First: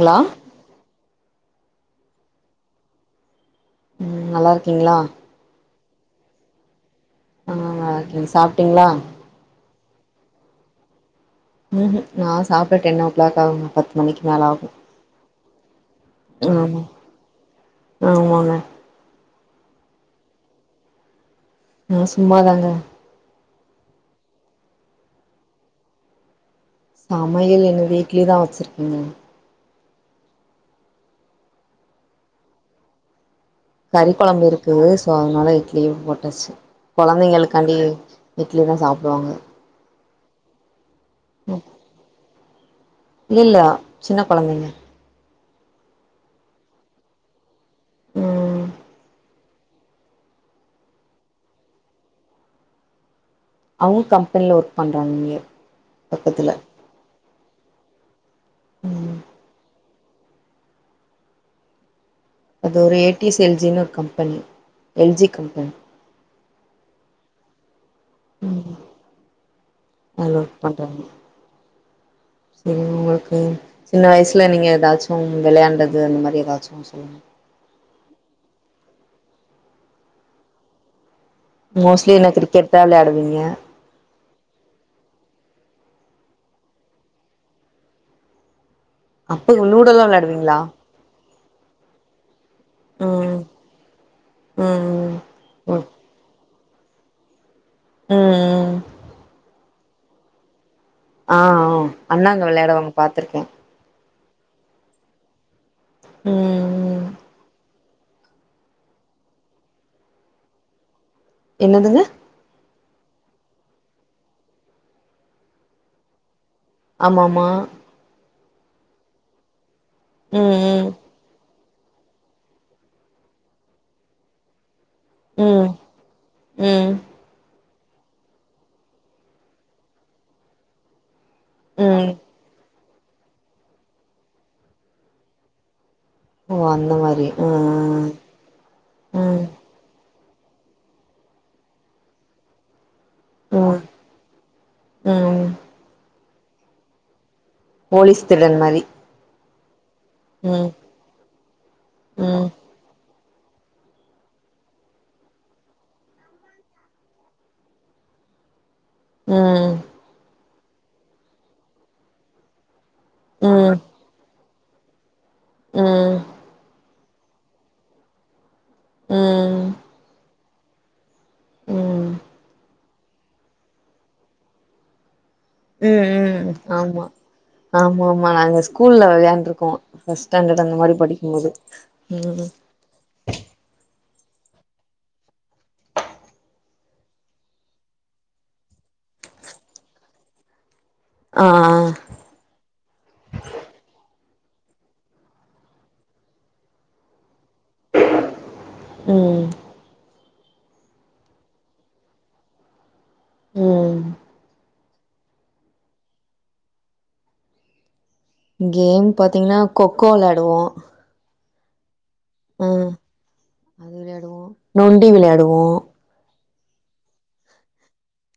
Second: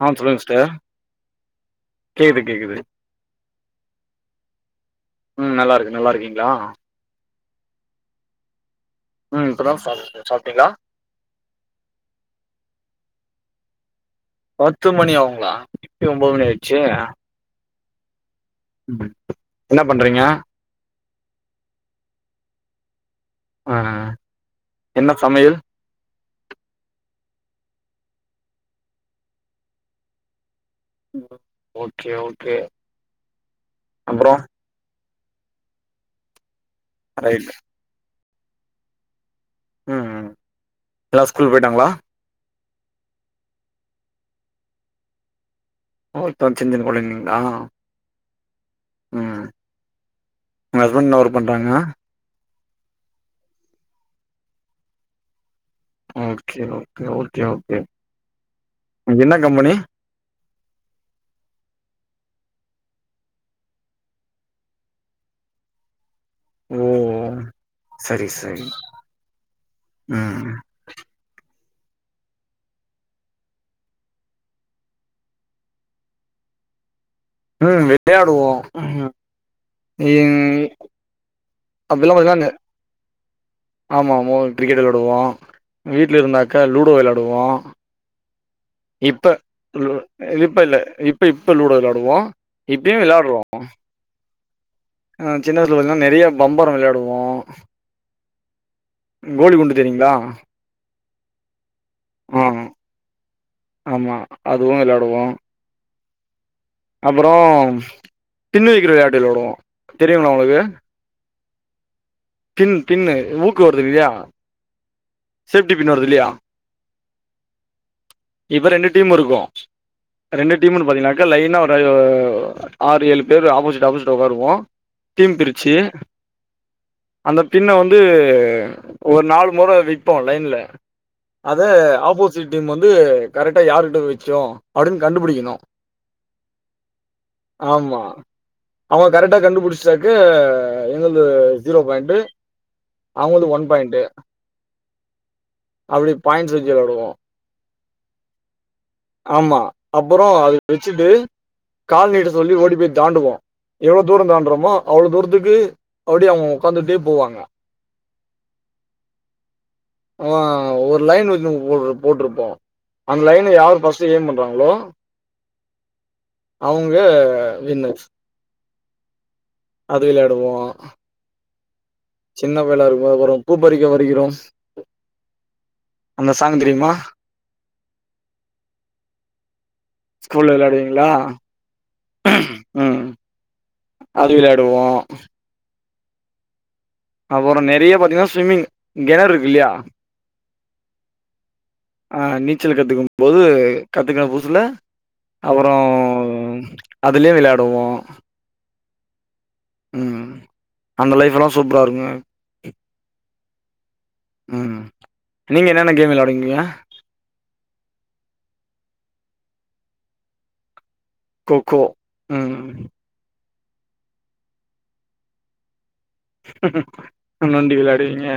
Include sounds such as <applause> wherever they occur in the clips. ஆ சொல்லுங்க ஸ்டர் கேது கேக்குது ம் நல்லார்க்கீங்ளா ம் நல்லார்க்கே நல்லார்க்கீங்ளா ஆ நல்லார்க்கேங் சாப்ட்டீங்ளா ம் இப்பதா சாப்டே சாப்ட்டீங்ளா ம் ம் நா சாப்ட டென் ஓக் கிளாக் ஆவுங்க பத்து மணிக்கி மேலே ஆகு த்து மணி ஆவுங்ளா இப்யே ஒம்போது மணி ஆமா ஆயிட்ச்சே ஆமாங்க ம் என்னா பண்றீங்க நா சும்மாதாங்க அ அ அ என்ன சமையல் சமையல் எங்க வீட்லியேதா வெச்சிருக்கேங்க ஓகே ஓகே கறி அப்றோ கொழம்பு இருக்குது சோ அதனால இட்லியு போட்டச்சு ரைட் கொழந்தைங்களுக்காண்டி இட்லிதா சாப்டுவாங்க ம் ம் எல்லா ஸ்கூல் போய்ட்டாங்களா இலில்லா சின்னக் கொழந்தைங்க ஓ இப்பதா சின் சின்ன கொழந்தைங்ளா ம் ம் உங்க ஹஸ்பண்ட் என்ன ஒர்க் பண்றாங்க அவுங்க கம்பெனில ஒர்க் பண்றாங் இங்யே ஓககே ஓகே ஓகே ஓகே ம் என்ன கம்பெனி அது ஒரு ஏ டி எஸ் எல் ஜினு ஒரு கம்பெனி எல் ஜியேக் கம்பெனி ஓ சரி ம் சரி ம் <inaudible> செரி உங்களுக்கு சின்ன வயசுல நீங்க எதாச்சு விளையாண்டது அந்த மாரி எதாச்சு சொல்லுங்க ம் விளயாடுவோ ம் <unintelligible> மோஸ்ட்லி அப்பெல்லா என்ன பாத்தீங்கன்னா கிரிக்கெட்தா விளயாடுவீங்க ஆமா மோ கிரிக்கெட் வெளாடுவோ வீட்ல இருந்தாக்கா லூடோ வெளாடுவோ இப்ப அப்ப லு லூடோல்லாம் விளையாடுவீங்களா இப்ப இல்ல இப்ப இப்போ லூடோ வெளாடுவோ இப்பயு ம் விளாடுறோ ம் அ சின்ன வயசுல ம் பத்தன நெறிய பம்பர வெளாயாடுவோ ம் கோலி குண்டு தெரியுங்களா ஆ ஆ அண்ணாங்க ஆ விளாடுவாங்க பாத்துருக்கே ஆமா அதுவு வெளாடுவோ ம் அப்புறோ தின்னு விக்குற விளாயாட்டு விளாடுவோ தெரியுங்ளா உங்களுக்கு என்னதுங்க பின் பின்னு ஊக்கு வருதுளயா சேப்டி பின் வருது இல்லயா ஆமாம்மா இப்ப ரெண்டு டீமு இருக்கு ரெண்டு டீமுனு ம் பாத்தீங்கன்னாக்க லைன்னா அ ஆறு ஏழு பேரு ஆப்போசிட் ஆப்போசிடா உக்காருவோ டீம் ம் பிரிச்சு ம் அந்த பின்ன வந்து ஒரு நாலு முற விப்போ லைன்ல அத ம் ஆப்போசிட் டீம் வந்து கரெக்டா யாருகிட்ட விச்சோ அப்டின்னு கண்டுபுடிக்கணு ஓ அந்த மாரி ஆமா ம் அவங்க ம் கரெக்டா கண்டுபுடிச் சாக்கு எங்கள்து ஜீரோ பாயிண்ட்டு அவங்களுக்கு ஒன் ம் பாயிண்ட்டு ம் அப்டி பாய்ன்ட்ஸ் வச்சு விளாடுவோ போலீஸ் திருடன் மாதி ஆமா அப்புற அது வச்சுட்டு கால்நீட்ட ம் சொல்லி ஓடி போய் தாண்டுவோ எவ்ளோ தூரோ தாண்டுறோமோ அவ்ளோ தூரத்துக்கு அப்டியே அவுங்க உக்காந்துட்டே போவாங்க ம் அ ஒரு லைன் <unintelligible> போ போட்டிருப்போ அந்த லைன் ம் யாரு ஃபர்ஸ்ட்டு ஏம் பண்றாங்களோ ம் அவுங்க வின்னு ம் ம் அது விளாடுவோ ம் சின்ன பயல இருக்குபோது அப்றோ பூப்பறிக்க வருகிறோம் ம் ம் ஆமா ஆமா ஆமா நாங்க ஸ்கூல்ல வெளாயாண்ருக்கோ ஃபர்ஸ்ட் ஸ்கூல்ல ஸ்டாண்டர்ட் அந்த மாரி விளையாடுவீங்களா படிக்கும் போது ம் ம் அது விளாடுவோ அப்புற நெறைய பாத்தீங்கன்னா ஸ்விம்மிங் கெணறு இருக்கில்லயா ஆ அ ஆ நீச்சல் கத்துக்கும் போது கத்துக்கண புதுசுல அப்புறோ அதுலே வெளயாடுவோ ம் ம் அந்த லைஃபெல்லா சூப்பரா இருக்கு ம் ம் நீங்க என்னென்ன கேம் வெளயாடுவீங்க கேம் பாத்தீங்கன்னா கொக்கோ விளையாடுவோ கோக்கோ ஆ ம் அது விளையாடுவோ நொண்டி விளையாடுவோ நொண்டி விளையாடுவீங்க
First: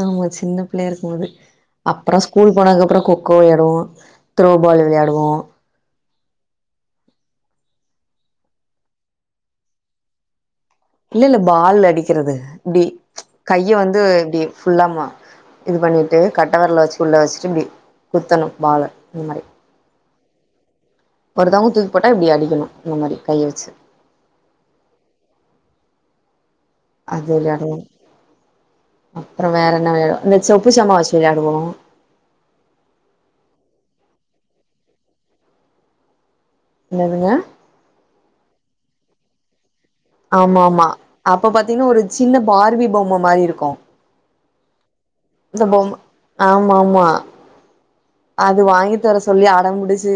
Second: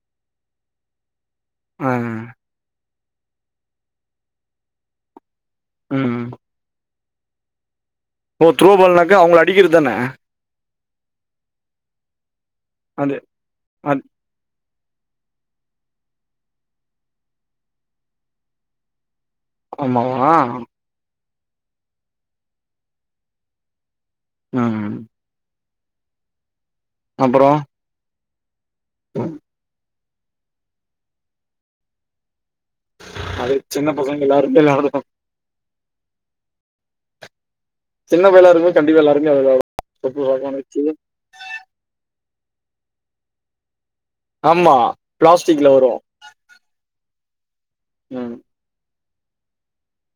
ஆமா சின்ன பிள்ளைய இருக்கும்போது ஆ அப்புற ஸ்கூல் போனதுக்கப்புற கொக்கோ வெளையாடுவோ த்ரோ பால் வெளையாடுவோ ம் ஓ த்ரோ பால்னாக்க அவங்கள அடிக்கிறதானே இல்ல இல்ல பால் அடிக்கிறது இப்டி அது கைய வந்து அத் இப்டி ஃபுல்லா மா இது பண்ணிட்டு கட்டவெரல வெச்சு உள்ளே வெச்சுட்டு இப்டி குத்தணு பால இது மாரி ஆமாவா ஒருதவங்க தூக்கி போட்டா இப்டி அடிக்கணு இந்த மாரி கைய வெச்சு ம் அது அப்புறம் விளையாடுவோ அப்புறோ வேற என்ன வே இந்த சொப்பு சாமா வெச்சு விளையாடுவோ அது சின்ன பசங்கள்ல எல்லாருமே நடந்துக்கு என்னதுங்க சின்ன பயலா இருந்து கண்டிப்பா எல்லாருமே அது கா ஆமா ஆமா அப்ப பாத்தீங்கன்னா ஒரு சின்ன பார்வி பொம்ம மாரி இருக்கு ஆமா இந்த பிளாஸ்டிக்ல வரு பொம் ஆமா ஆமா ம் அது வாங்கி தர சொல்லி அட புடிச்சு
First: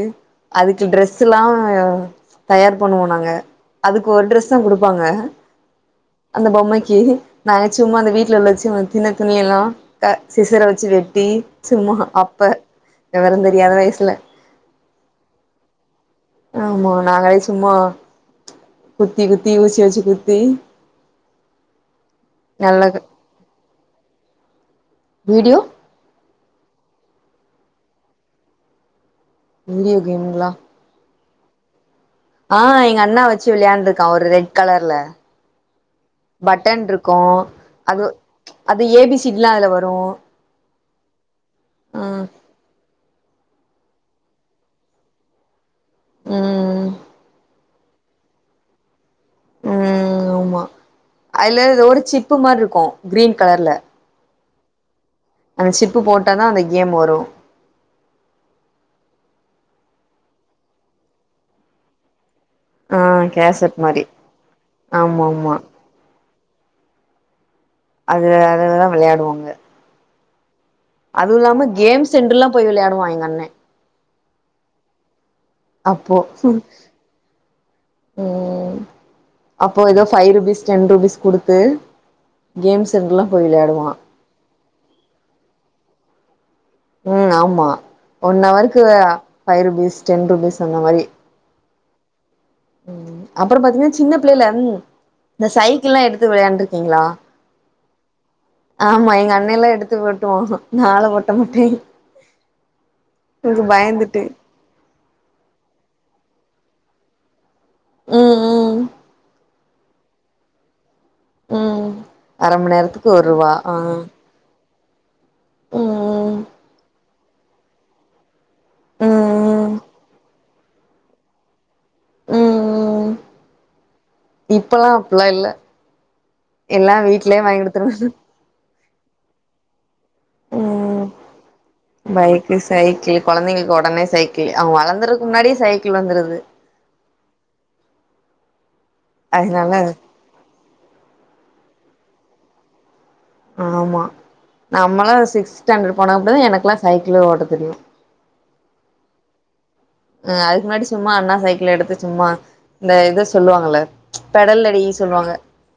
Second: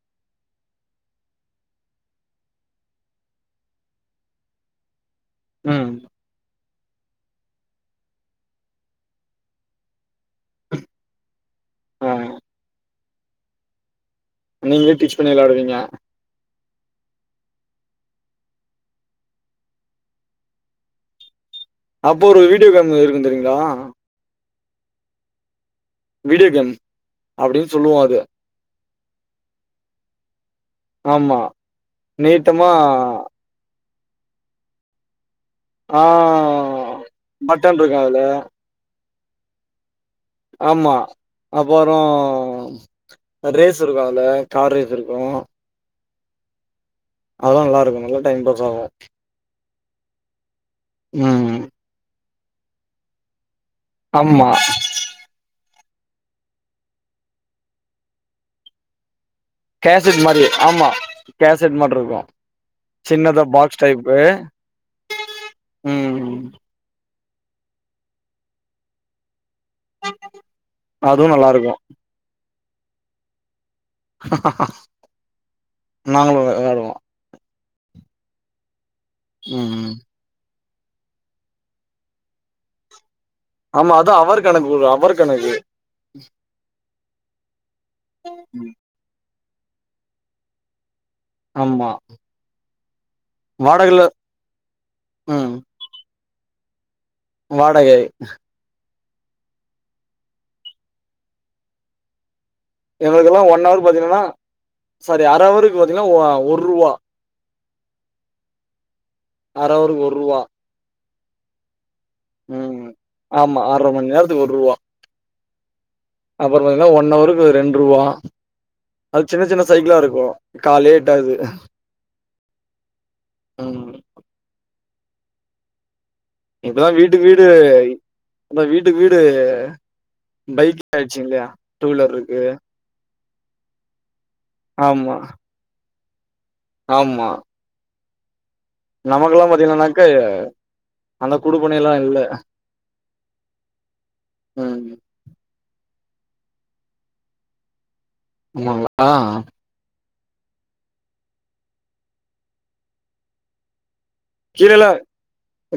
அதுக்கு ட்ரெஸ் எல்லா தயார் பண்ணுவோ நாங்க அதுக்கு ஒரு ட்ரெஸ் தா குடுப்பாங்க ம் அந்த பொம்மைக்கு நாங்க சும்மா அந்த வீட்டுல உள்ள வெச்சு சின்ன துணி எல்லா க சிசர வெச்சு வெட்டி சும்மா ஆ அப்ப வெவர தெரியாத வயசுல நீங்களே டிச் பன்னி விளையாடுவீங்க ஆமா நாங்களே சும்மா குத்தி குத்தி ஊசிய வெச்சு குத்தி அப்போ ஒரு வீடியோ நல்ல கேம் இருக்கு தெரியுங்கலா வீடியோ வீடியோ கேம் அப்டின் சொல்லுவோ அத வீடியோ கேமுங்களா ஆமா ஆ நீட்டமா எங்க அண்ணா வெச்சு வெளையாண்டுக்கா ஒரு ரெட் கலர்ல ஆ பட்டன்ருக்கு பட்டன் இருக்கு அது அதுல அது ஏ பி சி டில்லா அதுல வரு ஆமா அப்பறோ ம் ரேஸ் இருக்கு அதுல கார் ரேஸ் இருக்கு ம் அப்பதா நல்லா இருக்கு நல்லா டைம் பாஸ் ஆகு ம் ஆமா ம் அதுல ஒரு சிப்பு மாரி இருக்கு கிரீன் கலர்ல ஆமா அந்த சிப்பு போட்டா தா அந்த கேம் வரு கேசட் மாரி ஆமா கேசட் மாட்ருக்கு ஆ சின்னதா கேசட் பாக்ஸ் மாரி டைப்பு ஆமா ஆமா ம் அது அதுலதா வெளையாடுவாங்க அதுவு நல்லா இல்லாம இருக்கு கேம் சென்டர்ல்லா போய் விளையாடுவா எங்க அண்ண அப்போ நாங்களு ம் வெளாடுவோ அப்போ ம் ஏதோ ஃபைவ் ருபீஸ் டென் ருபீஸ் குடுத்து கேம் சென்டர்ல போய் விளையாடுவா இல்ல எனக்கு ஒரு அவர் கணக்கு ம் ஆமா ஒன் அவருக்கு ஃபைவ் ருபீஸ் டென் ருபீஸ் அந்த மாரி ஆமா ம் அப்பறம் பாத்திங்கனா வாடகைல சின்ன புள்ளைல இந்த ம் சை க்கிள்லா எடுத்து விளையாண்டுருக்கிங்ளா வாடகை ஆமா எங்க அண்ணேலா எடுத்து ஓட்டுவா நாலா ஓட்ட மாட்டே எங்ளுக்கெல்லா ஒன் எனக்கு ஹவர் பாத்திங்கன்னா பயந்துட்டு சாரி அர அவர்க்கு பாத்திங்கன்னா அ ஒர்ருவா ம் ம் அர அவருக்கு ஒர்ருவா ம் அர மண் ம் நேரத்துக்கு ஒரு ரூவா ஆமா ஆ அரை ம் மண் நேரத்துக்கு ஒர்ருவா ம் அப்பறம் பாத்திங்கனா ஒன் அவருக்கு ரெண்ட்ருவா அது சின்ன சின்ன ம் சைக்கிளா இருக்கு காலே எட்டாது ம் ம் ம் இப்பலா அப்பிலா இல்ல இப்பலா எல்லா வீட்டுக்கு வீட்லயே வீடு வாங்கி குடுத்துருவாங்க இப்ப வீட்டுக்கு வீடு பைக் ம் ஆய்ச்சி இல்லியா டூ வீலர்ருக்கு பைக்கு சைக்கிள் கொழந்தைங்களுக்கு ஒடனே சைக்கிளு அவங்க ஆமா வளந்துறதக்கு முன்னாடியே சைக்கிள் வந்துருது ஆமா நமக்கெல்லா அதனால பாத்திங்கனாக்க அந்த குடுப்பினைலா இல்ல ஆமா ம் நம்மலா சிக்ஸ்த் ஸ்டாண்டர்ட் போனப்படதா எனக்குலா சைக்கிளே ஓட்ட தெரியு அம்மா இங்க வா ஆ அதுக்கு முன்னாடி சும்மா அண்ணா சைக்கிள் எடுத்து சும்மா இந்த இது சொல்லுவாங்கல பெடல் அடி கீழல்லா சொல்லுவாங்க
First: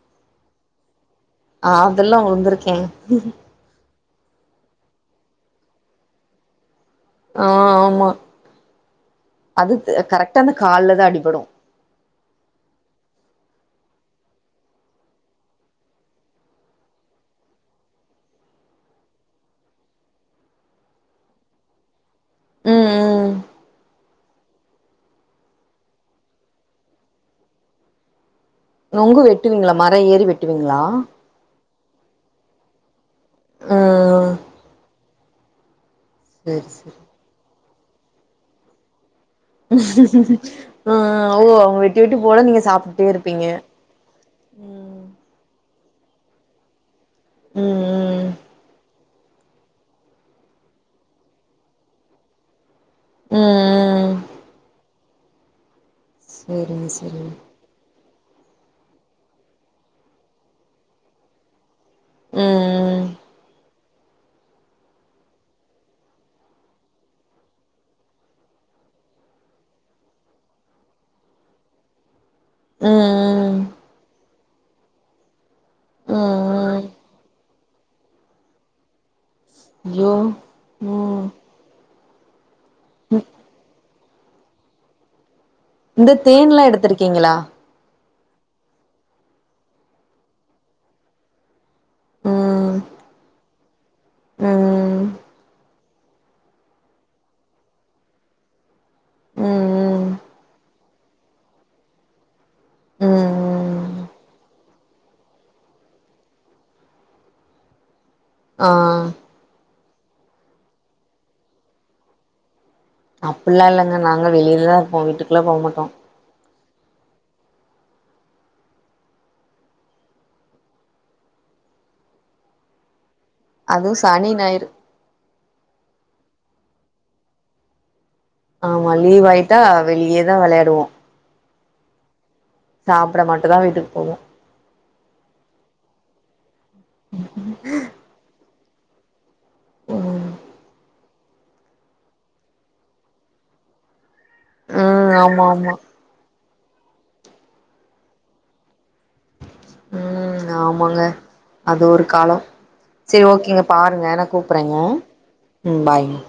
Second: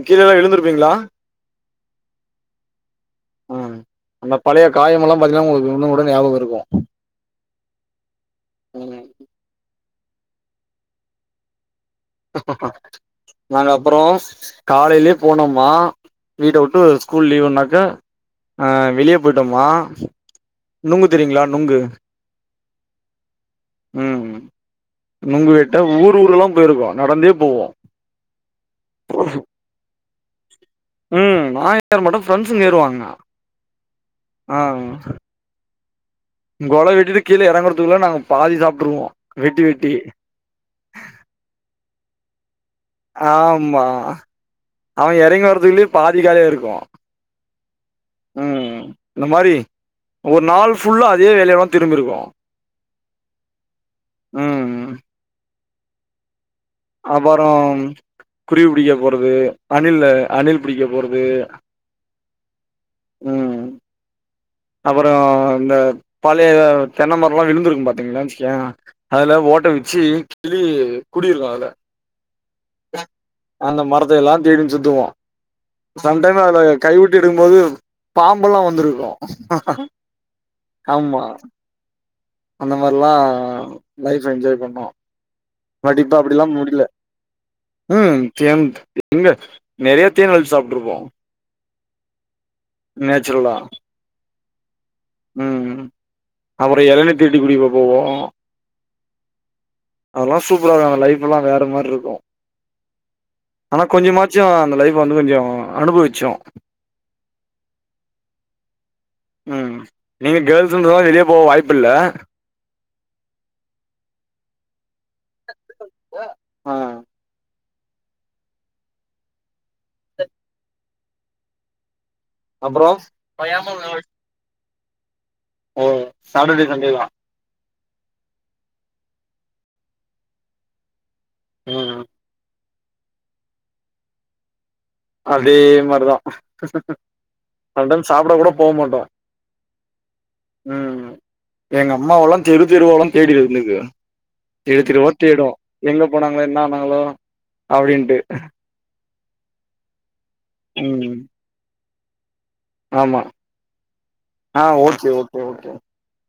கீழல்லா விழுந்திருப்பீங்களா அதெல்லா உழுந்திருக்கே ஆ அந்த பழைய காயமெல்லா பாத்திங்னா உங்களுக்கு இன்னு கூட ஞாபக இருக்கு ஆ ஆமா ம் அதுத் கரெக்டா அந்த கால்ல தா அடிபடு நாங்க அப்புறோ காலைலயே போனோம்மா வீட வுட்டு ஸ்கூல் லீவுனாக்க ஆ வெளியே போயிட்டோமா நுங்கு தெரியுங்லா நுங்கு ம் ம் ம் நுங்கு வெட்ட ஊர் ஊரலா போயிருக்கோ நடந்தே போவோ நொங்கு வெட்டுவிங்லா மர ஏறி வெட்டுவிங்லா ம் நா ஏற மாட்டே ஃப்ரெண்சுங்க ஏறுவாங்க ஆ நா ஏற மாட்ட சேரி கொலை சேரி வெட்டிட்டு கீழ எறங்குறதுக்குல நாங்க பாதி சாப்ட்ருவோ வெட்டி வெட்டி ஓ அவுங்க அவுங்க வெட்டி வெட்டி போட நீங்க சாப்பு ஆமா அவ எறங்கி வரதுக்குள்ளயே பாதி காலியாயிருக்கு ம் ம் ம் இந்த மாரி ஒரு நாள் ஃபுல்லா அதே வேலயாவு திரும்பிருக்கோ ம் ம் சேரி மிஸ் அப்பற குருவி புடிக்க போறது அணில்லு அணில் புடிக்க போறது ம் ம் அப்பற இந்த பழய தென்னமரல்லா விலுந்திருக்கு பாத்தீங்களா வேச்கியா அதுல ஓட்ட வச்சி கிளி குடியிருக்கு அதுல ம் ம் அந்த மரத்த எல்லா தேடினு சுத்துவோ ம் சம்டைம் அதுல ம் கைவுட்டு எடுக்கு போது பாம்பெல்லா வந்திருக்கு ஆ ஐயோ ஆமா ம் அந்த மாரில்லா லைஃவ என்ஜாய் பண்ணோ பட் இந்த இப்ப அப்டிலா தேன் லா முடில எடுத்திருக்கீங்களா ம் தேம்த் எங்க நெறைய தேன்லா எடுத் சாப்ட்ருபோ ம் நேச்ரல்லா ம் ம் அப்பற இளநீ திருடி குடிக்க போவோ ம் ம் அதெலா சூப்பரா இருக்கு அந்த லைஃப் லா வேற மாரி இருக்கு ம் ஆனா ம் கொஞ்சமாச்சு அந்த லைஃப் வந்து கொஞ்சோ அனுபவிச்சோ ஆ ம் நீங்க கேல்ஸ்ன்றதால வெளிய போவ வாய்ப்பு இல்ல அப்டில்லா இல்லங்க நாங்க வெளியிலதா இருப்போ வீட்டுக்கு எல்லா போக மாட்டோ ஆ <inaudible> அப்றோ அதுவு சனி ஞாயிறு ஓ சாட்டர்டே சண்டே தா ஆமா லீவ் ஆயிட்டா வெளியேதா வெளையாடுவோ ம் சாப்ட மட்டு தா வீட்டுக்கு போவோ அதே மாரிதா ரெண்டாவது சாப்ட கூட போ மாட்டோ ம் ம் எங்க அம்மாவெல்லா தெரு தெருவால தேடி வந்து இருக்கு தெரு தெருவா ம் ஆமா தேடும் ஆமா எங்க அப் போனாங்களே என்ன ஆனாங்களோ அப்டின்ட்டு ம் ஆமாங்க ம். அது ஒரு காலோ ஆமா. சேரிங்க ஓகேங்க பாருங்க நா ஆ கூப்றேங்க ஓகே, ஓகே, ஓகே. ம் பாய்ங்க